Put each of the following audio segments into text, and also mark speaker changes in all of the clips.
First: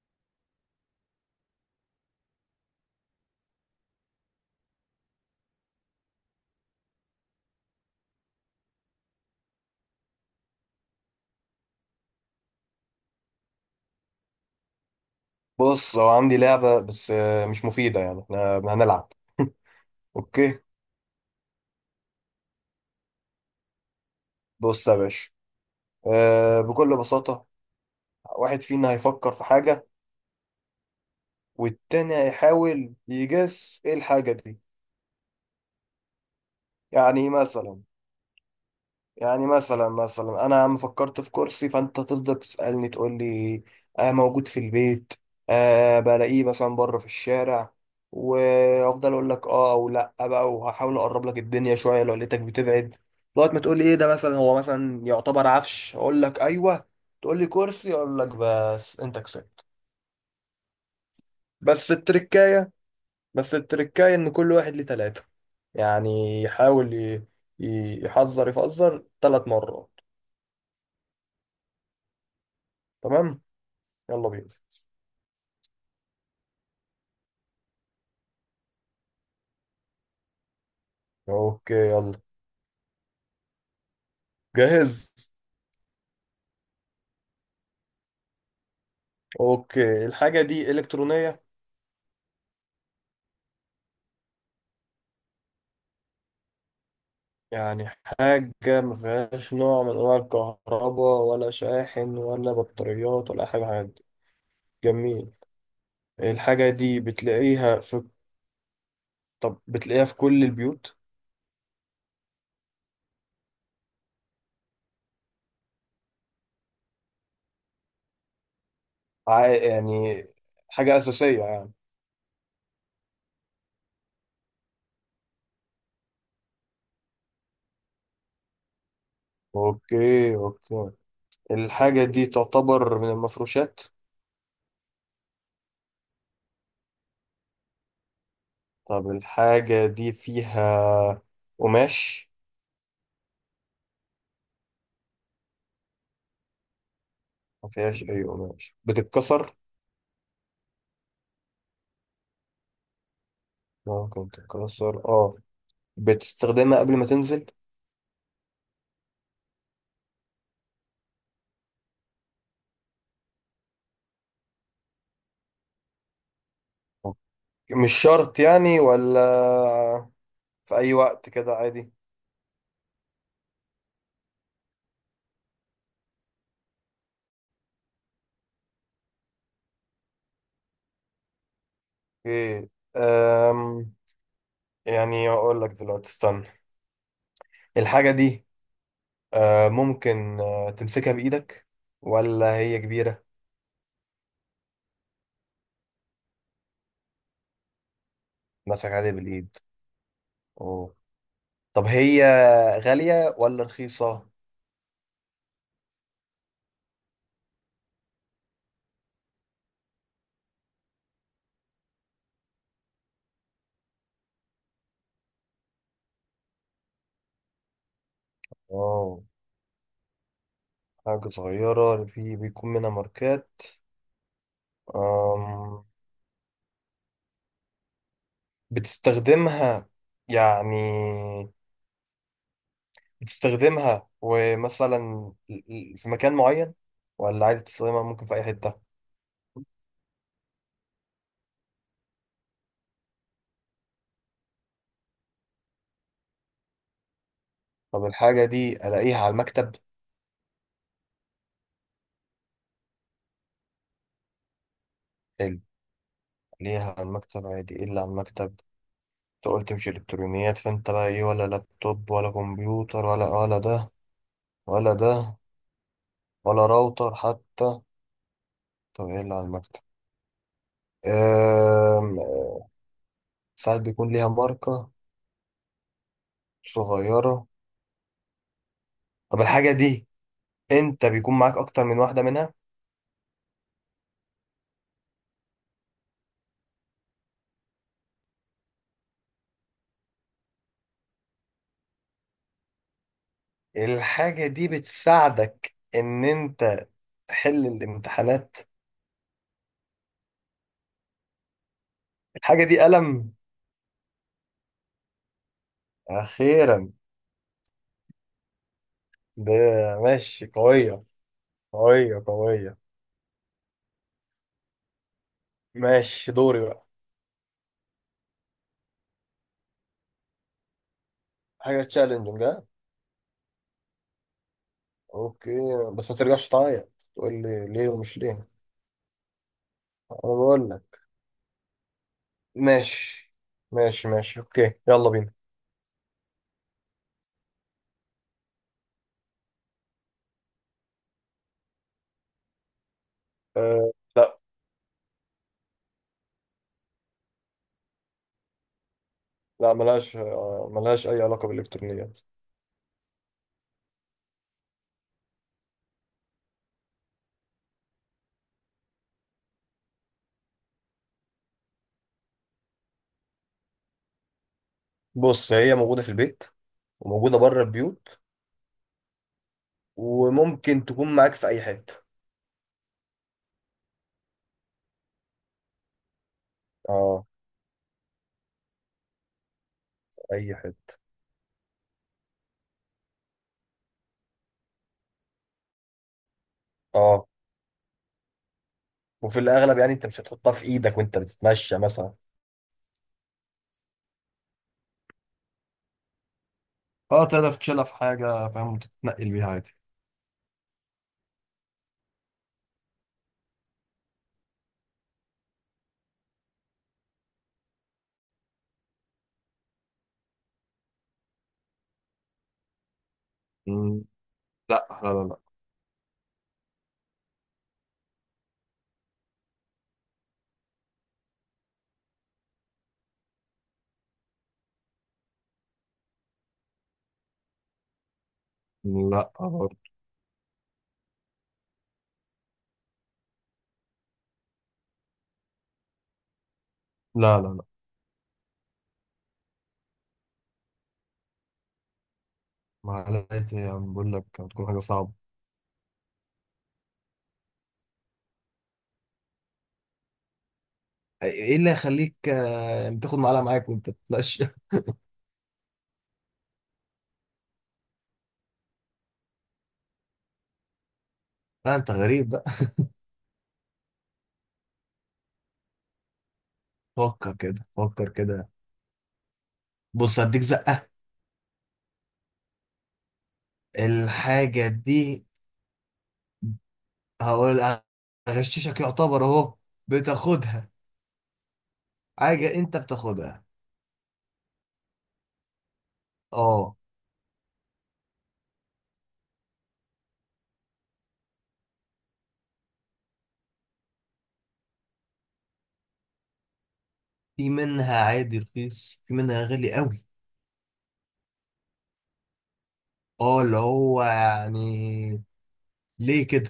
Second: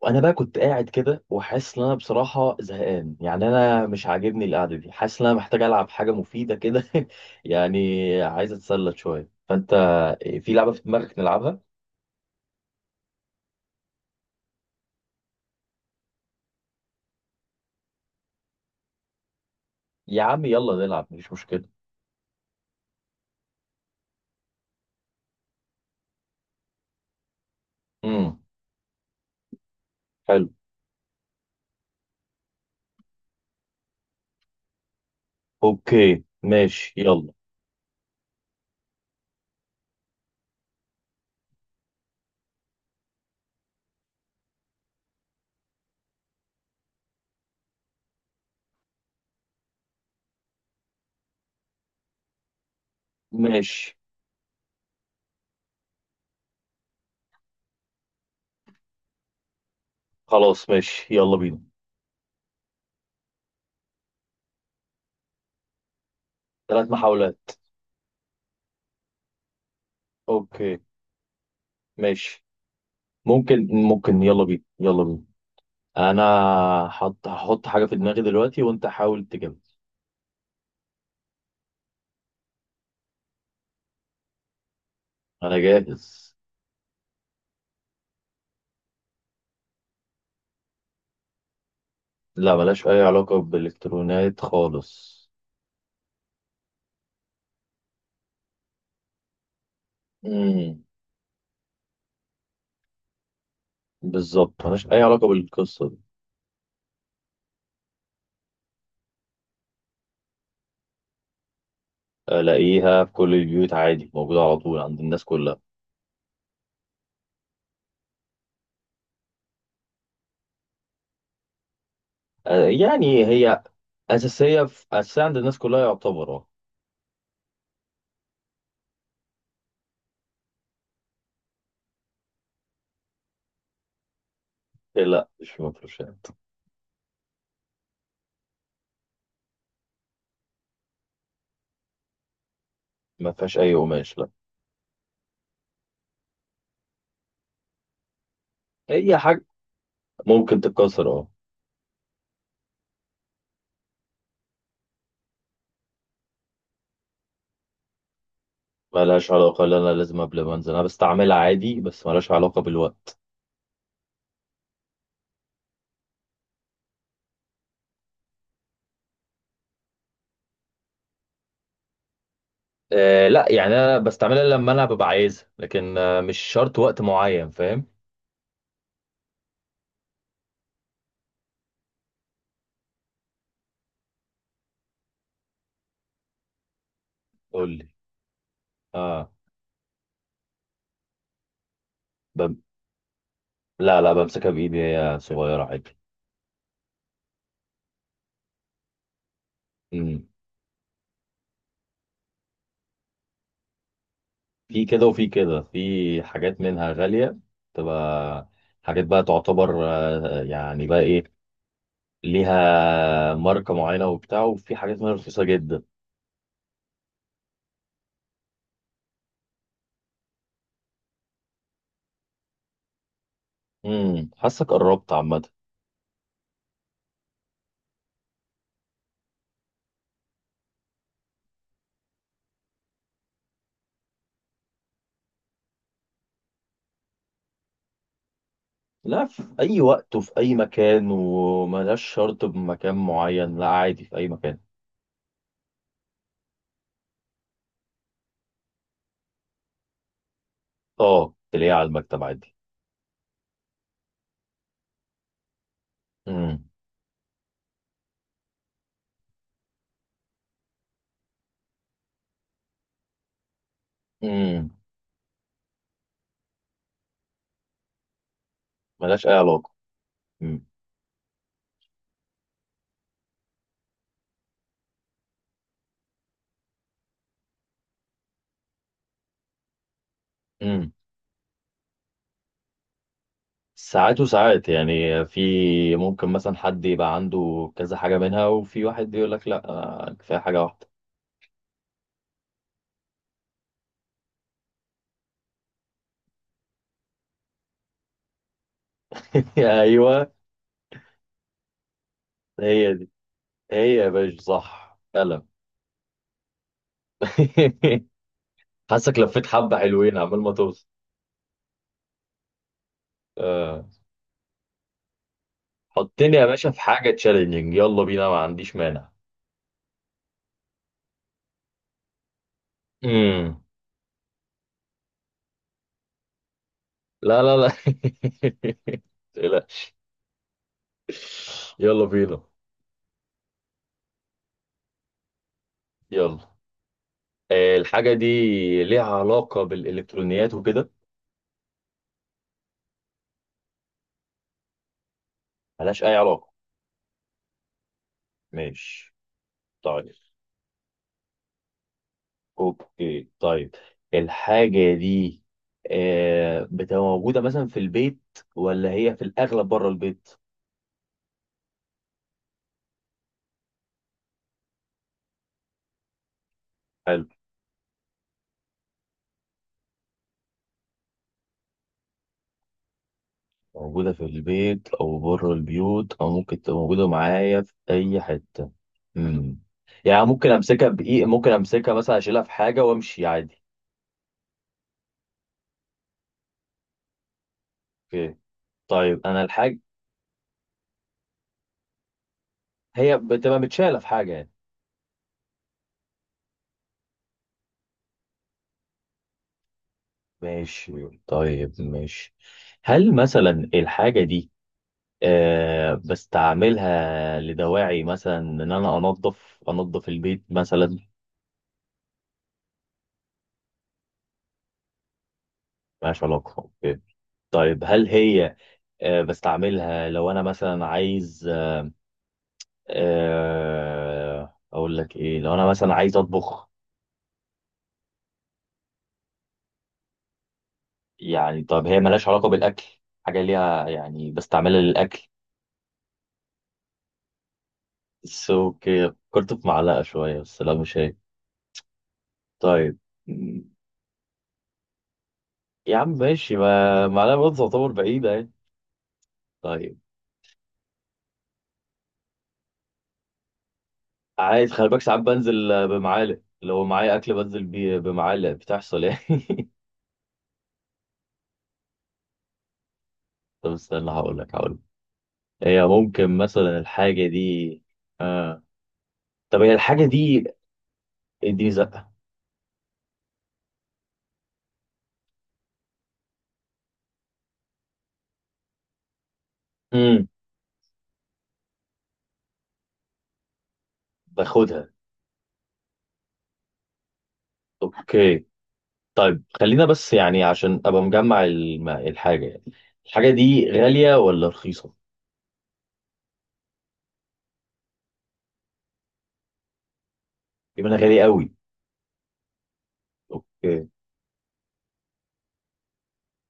Speaker 1: وانا بقى كنت قاعد كده وحاسس ان انا بصراحه زهقان، يعني انا مش عاجبني القعده دي، حاسس ان انا محتاج العب حاجه مفيده كده يعني عايز اتسلى شويه، فانت في لعبه في دماغك نلعبها؟
Speaker 2: بص هو عندي لعبة بس مش مفيدة. يعني احنا هنلعب.
Speaker 1: يا عم
Speaker 2: اوكي.
Speaker 1: يلا نلعب مفيش مشكله.
Speaker 2: بص يا باشا، بكل بساطة
Speaker 1: امم.
Speaker 2: واحد فينا هيفكر في حاجة،
Speaker 1: حلو.
Speaker 2: والتاني هيحاول يجس ايه الحاجة دي.
Speaker 1: اوكي ماشي
Speaker 2: يعني
Speaker 1: يلا.
Speaker 2: مثلا، يعني مثلا انا عم فكرت في كرسي، فانت تفضل تسالني تقول لي: آه، موجود في البيت؟ آه، بلاقيه مثلا بره في الشارع؟ وافضل اقول لك اه او لا بقى، وهحاول اقرب لك الدنيا شويه لو لقيتك بتبعد. لغايه ما تقول لي ايه
Speaker 1: ماشي.
Speaker 2: ده. مثلا هو مثلا يعتبر عفش، اقول لك ايوه، تقول لي كرسي، اقول لك بس انت كسبت.
Speaker 1: خلاص ماشي يلا بينا.
Speaker 2: بس التركايه، بس التركايه ان كل واحد ليه ثلاثه. يعني
Speaker 1: ثلاث
Speaker 2: يحاول ي-
Speaker 1: محاولات.
Speaker 2: ي- يحذر يفذر ثلاث مرات.
Speaker 1: اوكي. ماشي.
Speaker 2: تمام،
Speaker 1: ممكن
Speaker 2: يلا
Speaker 1: يلا
Speaker 2: بينا.
Speaker 1: بينا يلا بينا. انا هحط حاجه في دماغي دلوقتي وانت حاول تجيبها.
Speaker 2: اوكي، يلا. جاهز.
Speaker 1: انا جاهز.
Speaker 2: اوكي، الحاجة دي إلكترونية؟
Speaker 1: لا، ملهاش أي علاقة بالإلكترونات خالص.
Speaker 2: يعني حاجة ما فيهاش نوع من أنواع
Speaker 1: امم
Speaker 2: الكهرباء ولا شاحن ولا بطاريات ولا أي حاجة من الحاجات دي؟
Speaker 1: بالظبط ملهاش أي علاقة
Speaker 2: جميل.
Speaker 1: بالقصة دي.
Speaker 2: الحاجة دي بتلاقيها في، طب بتلاقيها في كل البيوت؟
Speaker 1: ألاقيها في كل البيوت عادي، موجودة على طول عند الناس كلها.
Speaker 2: يعني حاجة أساسية يعني؟
Speaker 1: يعني هي أساسية، في أساسية عند الناس كلها يعتبر اه.
Speaker 2: اوكي اوكي. الحاجة دي تعتبر من المفروشات؟
Speaker 1: إيه لا مش مفروشات.
Speaker 2: طب الحاجة دي فيها قماش؟
Speaker 1: ما فيهاش أي قماش لا.
Speaker 2: ما فيهاش أي قماش،
Speaker 1: هي حاجة
Speaker 2: بتتكسر؟
Speaker 1: ممكن تتكسر اه.
Speaker 2: ممكن تتكسر، اه. بتستخدمها قبل ما تنزل؟
Speaker 1: ملهاش علاقة، لا أنا لازم قبل ما أنزل، أنا بستعملها عادي بس ملهاش علاقة بالوقت.
Speaker 2: أوكي. مش شرط يعني، ولا في أي وقت كده عادي؟
Speaker 1: أه لا، يعني أنا بستعملها لما أنا ببقى عايزها لكن مش شرط وقت معين، فاهم.
Speaker 2: اوكي. أم يعني أقول لك دلوقتي، استنى.
Speaker 1: قول لي.
Speaker 2: الحاجة دي
Speaker 1: اه.
Speaker 2: ممكن تمسكها بإيدك ولا
Speaker 1: بم...
Speaker 2: هي كبيرة؟
Speaker 1: لا لا، بمسكها بإيدي هي صغيرة عادي.
Speaker 2: مسك عليها بالإيد،
Speaker 1: امم.
Speaker 2: أوه. طب هي غالية ولا رخيصة؟
Speaker 1: في كده وفي كده، في حاجات منها غالية، تبقى حاجات بقى تعتبر يعني بقى إيه، ليها ماركة معينة وبتاع، وفي حاجات منها رخيصة جدا.
Speaker 2: اه، حاجة صغيرة في بيكون منها ماركات.
Speaker 1: حاسك قربت عامة.
Speaker 2: أم، بتستخدمها يعني، بتستخدمها ومثلا في مكان معين، ولا عادي تستخدمها ممكن في أي حتة؟
Speaker 1: لا، في أي وقت وفي أي مكان، وملهاش شرط بمكان معين، لا عادي في أي مكان.
Speaker 2: طب الحاجة دي ألاقيها على المكتب؟
Speaker 1: اه تلاقيها على المكتب عادي.
Speaker 2: حلو،
Speaker 1: امم
Speaker 2: ألاقيها على المكتب عادي. إيه اللي على المكتب؟ أنت قلت مش إلكترونيات، فأنت بقى إيه؟ ولا لابتوب ولا كمبيوتر ولا ده
Speaker 1: امم
Speaker 2: ولا ده ولا راوتر حتى؟ طب إيه
Speaker 1: ملهاش أي
Speaker 2: اللي على
Speaker 1: علاقة.
Speaker 2: المكتب؟ أم. ساعات بيكون ليها ماركة صغيرة. طب الحاجة دي
Speaker 1: امم
Speaker 2: أنت بيكون معاك أكتر من واحدة منها؟
Speaker 1: ساعات وساعات، يعني في ممكن مثلا حد يبقى عنده كذا حاجة منها، وفي واحد يقول لك لا أنا كفاية حاجة واحدة.
Speaker 2: الحاجة دي بتساعدك إن أنت تحل الامتحانات؟
Speaker 1: ايوه.
Speaker 2: الحاجة دي
Speaker 1: هي دي.
Speaker 2: قلم؟
Speaker 1: هي يا باشا صح فعلا.
Speaker 2: أخيرا.
Speaker 1: حاسك لفيت
Speaker 2: ده
Speaker 1: حبة حلوين عمال
Speaker 2: ماشي،
Speaker 1: ما توصل.
Speaker 2: قوية قوية.
Speaker 1: آه.
Speaker 2: ماشي،
Speaker 1: حطني يا
Speaker 2: دوري
Speaker 1: باشا في
Speaker 2: بقى.
Speaker 1: حاجة تشالنجينج، يلا بينا ما عنديش مانع.
Speaker 2: حاجة تشالنجنج، ها؟
Speaker 1: امم.
Speaker 2: أوكي. بس ما ترجعش تعيط
Speaker 1: لا
Speaker 2: تقول
Speaker 1: لا
Speaker 2: لي
Speaker 1: لا.
Speaker 2: ليه ومش ليه.
Speaker 1: لا.
Speaker 2: أنا بقول لك.
Speaker 1: يلا بينا.
Speaker 2: ماشي، ماشي أوكي، يلا بينا.
Speaker 1: يلا. الحاجة دي ليها علاقة بالإلكترونيات وكده؟
Speaker 2: أه لا،
Speaker 1: ملهاش أي علاقة. ماشي. طيب.
Speaker 2: ملهاش أي علاقة بالإلكترونيات.
Speaker 1: اوكي طيب، الحاجة دي بتبقى موجودة مثلا في البيت ولا هي في الأغلب بره البيت؟
Speaker 2: بص، هي موجودة في البيت
Speaker 1: حلو.
Speaker 2: وموجودة بره البيوت، وممكن تكون معاك في أي حتة.
Speaker 1: موجودة في البيت أو بره البيوت أو ممكن تبقى موجودة
Speaker 2: اه.
Speaker 1: معايا في أي حتة. مم. يعني
Speaker 2: اي حته،
Speaker 1: ممكن أمسكها مثلا أشيلها في حاجة وأمشي عادي.
Speaker 2: اه.
Speaker 1: اوكي طيب
Speaker 2: وفي
Speaker 1: أنا
Speaker 2: الاغلب
Speaker 1: الحاجة.
Speaker 2: يعني انت مش هتحطها في ايدك وانت بتتمشى مثلا؟
Speaker 1: هي بتبقى متشالة في حاجة يعني.
Speaker 2: اه، تقدر تشيلها في حاجة فاهم، وتتنقل بيها عادي.
Speaker 1: ماشي طيب ماشي. هل مثلا الحاجة دي بستعملها لدواعي مثلا ان انا انظف البيت مثلا.
Speaker 2: مم. لا لا لا.
Speaker 1: ملهاش علاقه، أوكي. طيب هل هي بستعملها لو انا مثلا عايز اقول لك ايه، لو انا مثلا عايز اطبخ.
Speaker 2: لا، لا برضه.
Speaker 1: يعني طب هي ملهاش علاقه بالاكل، حاجه ليها يعني بستعملها للاكل.
Speaker 2: لا لا لا.
Speaker 1: بس اوكي، فكرت في معلقه شويه بس لا مش هي. طيب.
Speaker 2: معلقتي
Speaker 1: م-
Speaker 2: يعني، بقول لك هتكون حاجة صعبة.
Speaker 1: يا عم ماشي، ما معلقه برضه تعتبر بعيده يعني. طيب.
Speaker 2: ايه، إيه اللي يخليك تاخد معلقة معاك وانت بتتمشى؟
Speaker 1: عايز خلي بالك، ساعات بنزل بمعالق، لو معايا اكل بنزل بيه بمعالق بتحصل يعني.
Speaker 2: لا انت غريب بقى.
Speaker 1: طب استنى، هقول لك. هي ممكن مثلا الحاجه
Speaker 2: فكر كده،
Speaker 1: دي.
Speaker 2: فكر كده.
Speaker 1: آه. طب هي الحاجه
Speaker 2: بص، هديك
Speaker 1: دي.
Speaker 2: زقة.
Speaker 1: اديني زقه.
Speaker 2: الحاجة دي، هقول، هغششك يعتبر اهو.
Speaker 1: امم.
Speaker 2: بتاخدها، حاجة انت بتاخدها.
Speaker 1: باخدها.
Speaker 2: اه.
Speaker 1: اوكي. طيب خلينا بس، يعني عشان ابقى مجمع الحاجه يعني. الحاجه دي غاليه ولا رخيصه؟
Speaker 2: في منها عادي رخيص، في منها غالي قوي.
Speaker 1: يبقى انا غاليه قوي.
Speaker 2: اه، اللي
Speaker 1: اوكي.
Speaker 2: هو يعني ليه كده.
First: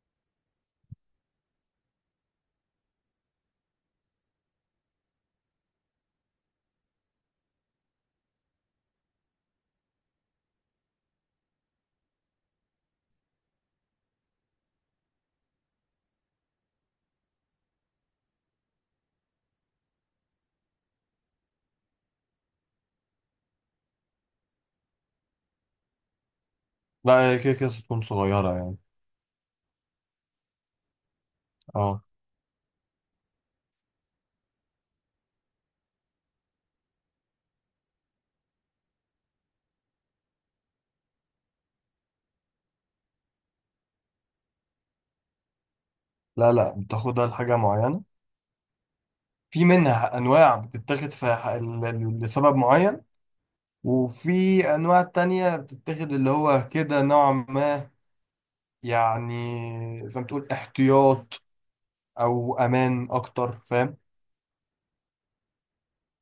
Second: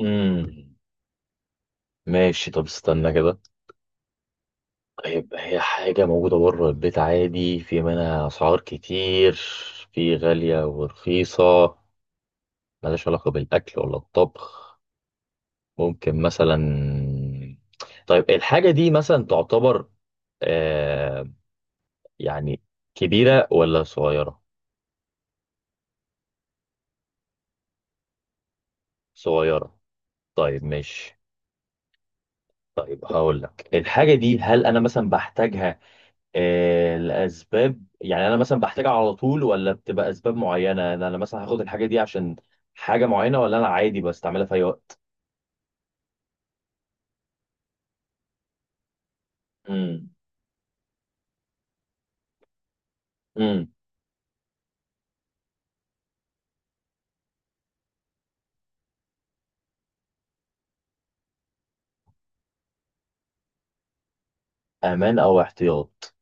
Speaker 1: امم ماشي، طب استنى كده. هيبقى هي حاجة موجودة بره البيت عادي، في منها أسعار كتير، في غالية ورخيصة، ملهاش علاقة بالأكل ولا الطبخ، ممكن مثلا. طيب الحاجة دي مثلا تعتبر آه يعني كبيرة ولا صغيرة؟
Speaker 2: لا، هي كده كده تكون صغيرة يعني.
Speaker 1: صغيرة، طيب ماشي.
Speaker 2: اه.
Speaker 1: طيب هقول لك، الحاجة دي هل أنا مثلا بحتاجها الاسباب يعني انا مثلا بحتاجها على طول، ولا بتبقى اسباب معينه، أنا مثلا هاخد الحاجه دي عشان حاجه معينه، ولا انا عادي بستعملها في اي وقت.
Speaker 2: لا لا، بتاخدها لحاجة معينة. في
Speaker 1: امم
Speaker 2: منها أنواع بتتاخد في لسبب معين،
Speaker 1: امم
Speaker 2: وفي أنواع تانية بتتاخد اللي هو كده نوع ما، يعني زي ما تقول احتياط أو أمان أكتر، فاهم؟
Speaker 1: امان او احتياط،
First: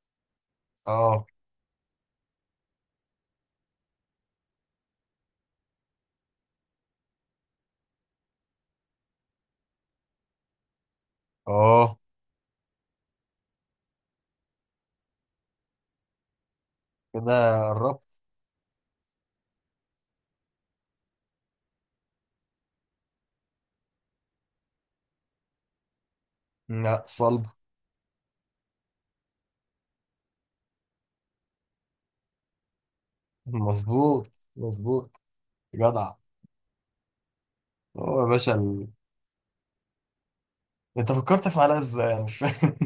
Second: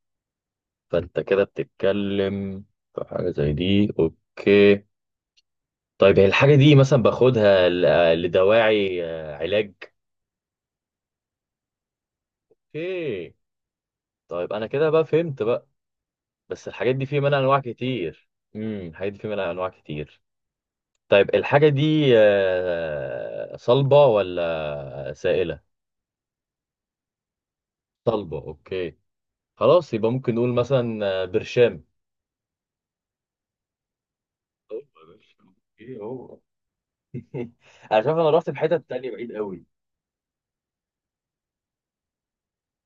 Speaker 1: فانت
Speaker 2: اه.
Speaker 1: كده بتتكلم في حاجه زي دي، اوكي. طيب هي الحاجه دي مثلا باخدها لدواعي علاج.
Speaker 2: اه
Speaker 1: اوكي. طيب انا كده بقى فهمت بقى، بس الحاجات دي في منها انواع
Speaker 2: كده قربت.
Speaker 1: كتير. الحاجات دي في منها انواع كتير. طيب الحاجة دي صلبة ولا سائلة؟
Speaker 2: لا، صلب.
Speaker 1: صلبة، اوكي. خلاص يبقى ممكن نقول مثلا برشام.
Speaker 2: مظبوط،
Speaker 1: هو يا
Speaker 2: مظبوط.
Speaker 1: باشا. ايه
Speaker 2: جدع.
Speaker 1: هو. انا شايف
Speaker 2: هو يا
Speaker 1: انا رحت
Speaker 2: باشا
Speaker 1: في حتة تانية بعيد قوي.
Speaker 2: انت فكرت في علاج ازاي؟ انا مش فاهم.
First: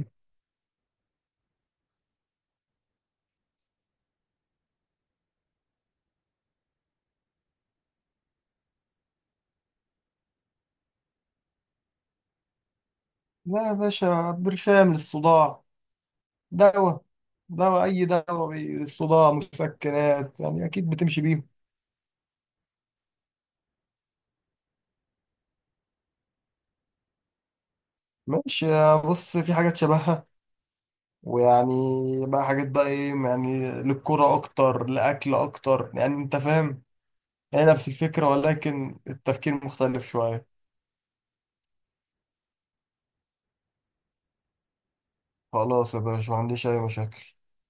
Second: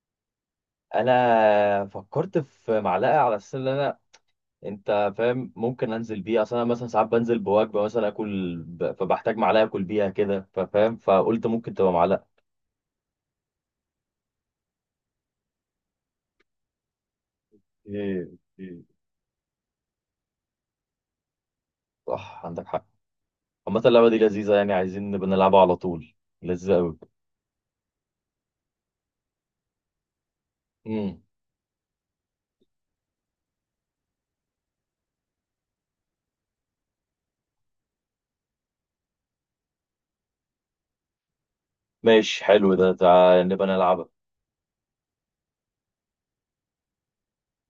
Speaker 1: انا فكرت في معلقة على اساس ان انا، انت فاهم ممكن انزل بيها، اصل انا مثلا ساعات بنزل بوجبة مثلا اكل فبحتاج معلقة اكل بيها كده، ففاهم، فقلت ممكن تبقى معلقة.
Speaker 2: لا يا باشا، برشام للصداع، دواء. دواء، اي
Speaker 1: ايه.
Speaker 2: دواء
Speaker 1: ايه
Speaker 2: للصداع، مسكنات يعني اكيد بتمشي بيهم.
Speaker 1: صح، عندك حق. عامة اللعبة دي لذيذة، يعني عايزين نبقى نلعبها على طول، لذيذة قوي.
Speaker 2: ماشي. يا بص، في حاجات شبهها،
Speaker 1: امم
Speaker 2: ويعني بقى حاجات بقى ايه، يعني للكرة اكتر، لاكل اكتر، يعني انت فاهم. هي نفس الفكرة، ولكن التفكير مختلف شوية.
Speaker 1: ماشي حلو ده، تعال نبقى نلعبها.
Speaker 2: خلاص يا باشا، ما عنديش اي مشاكل.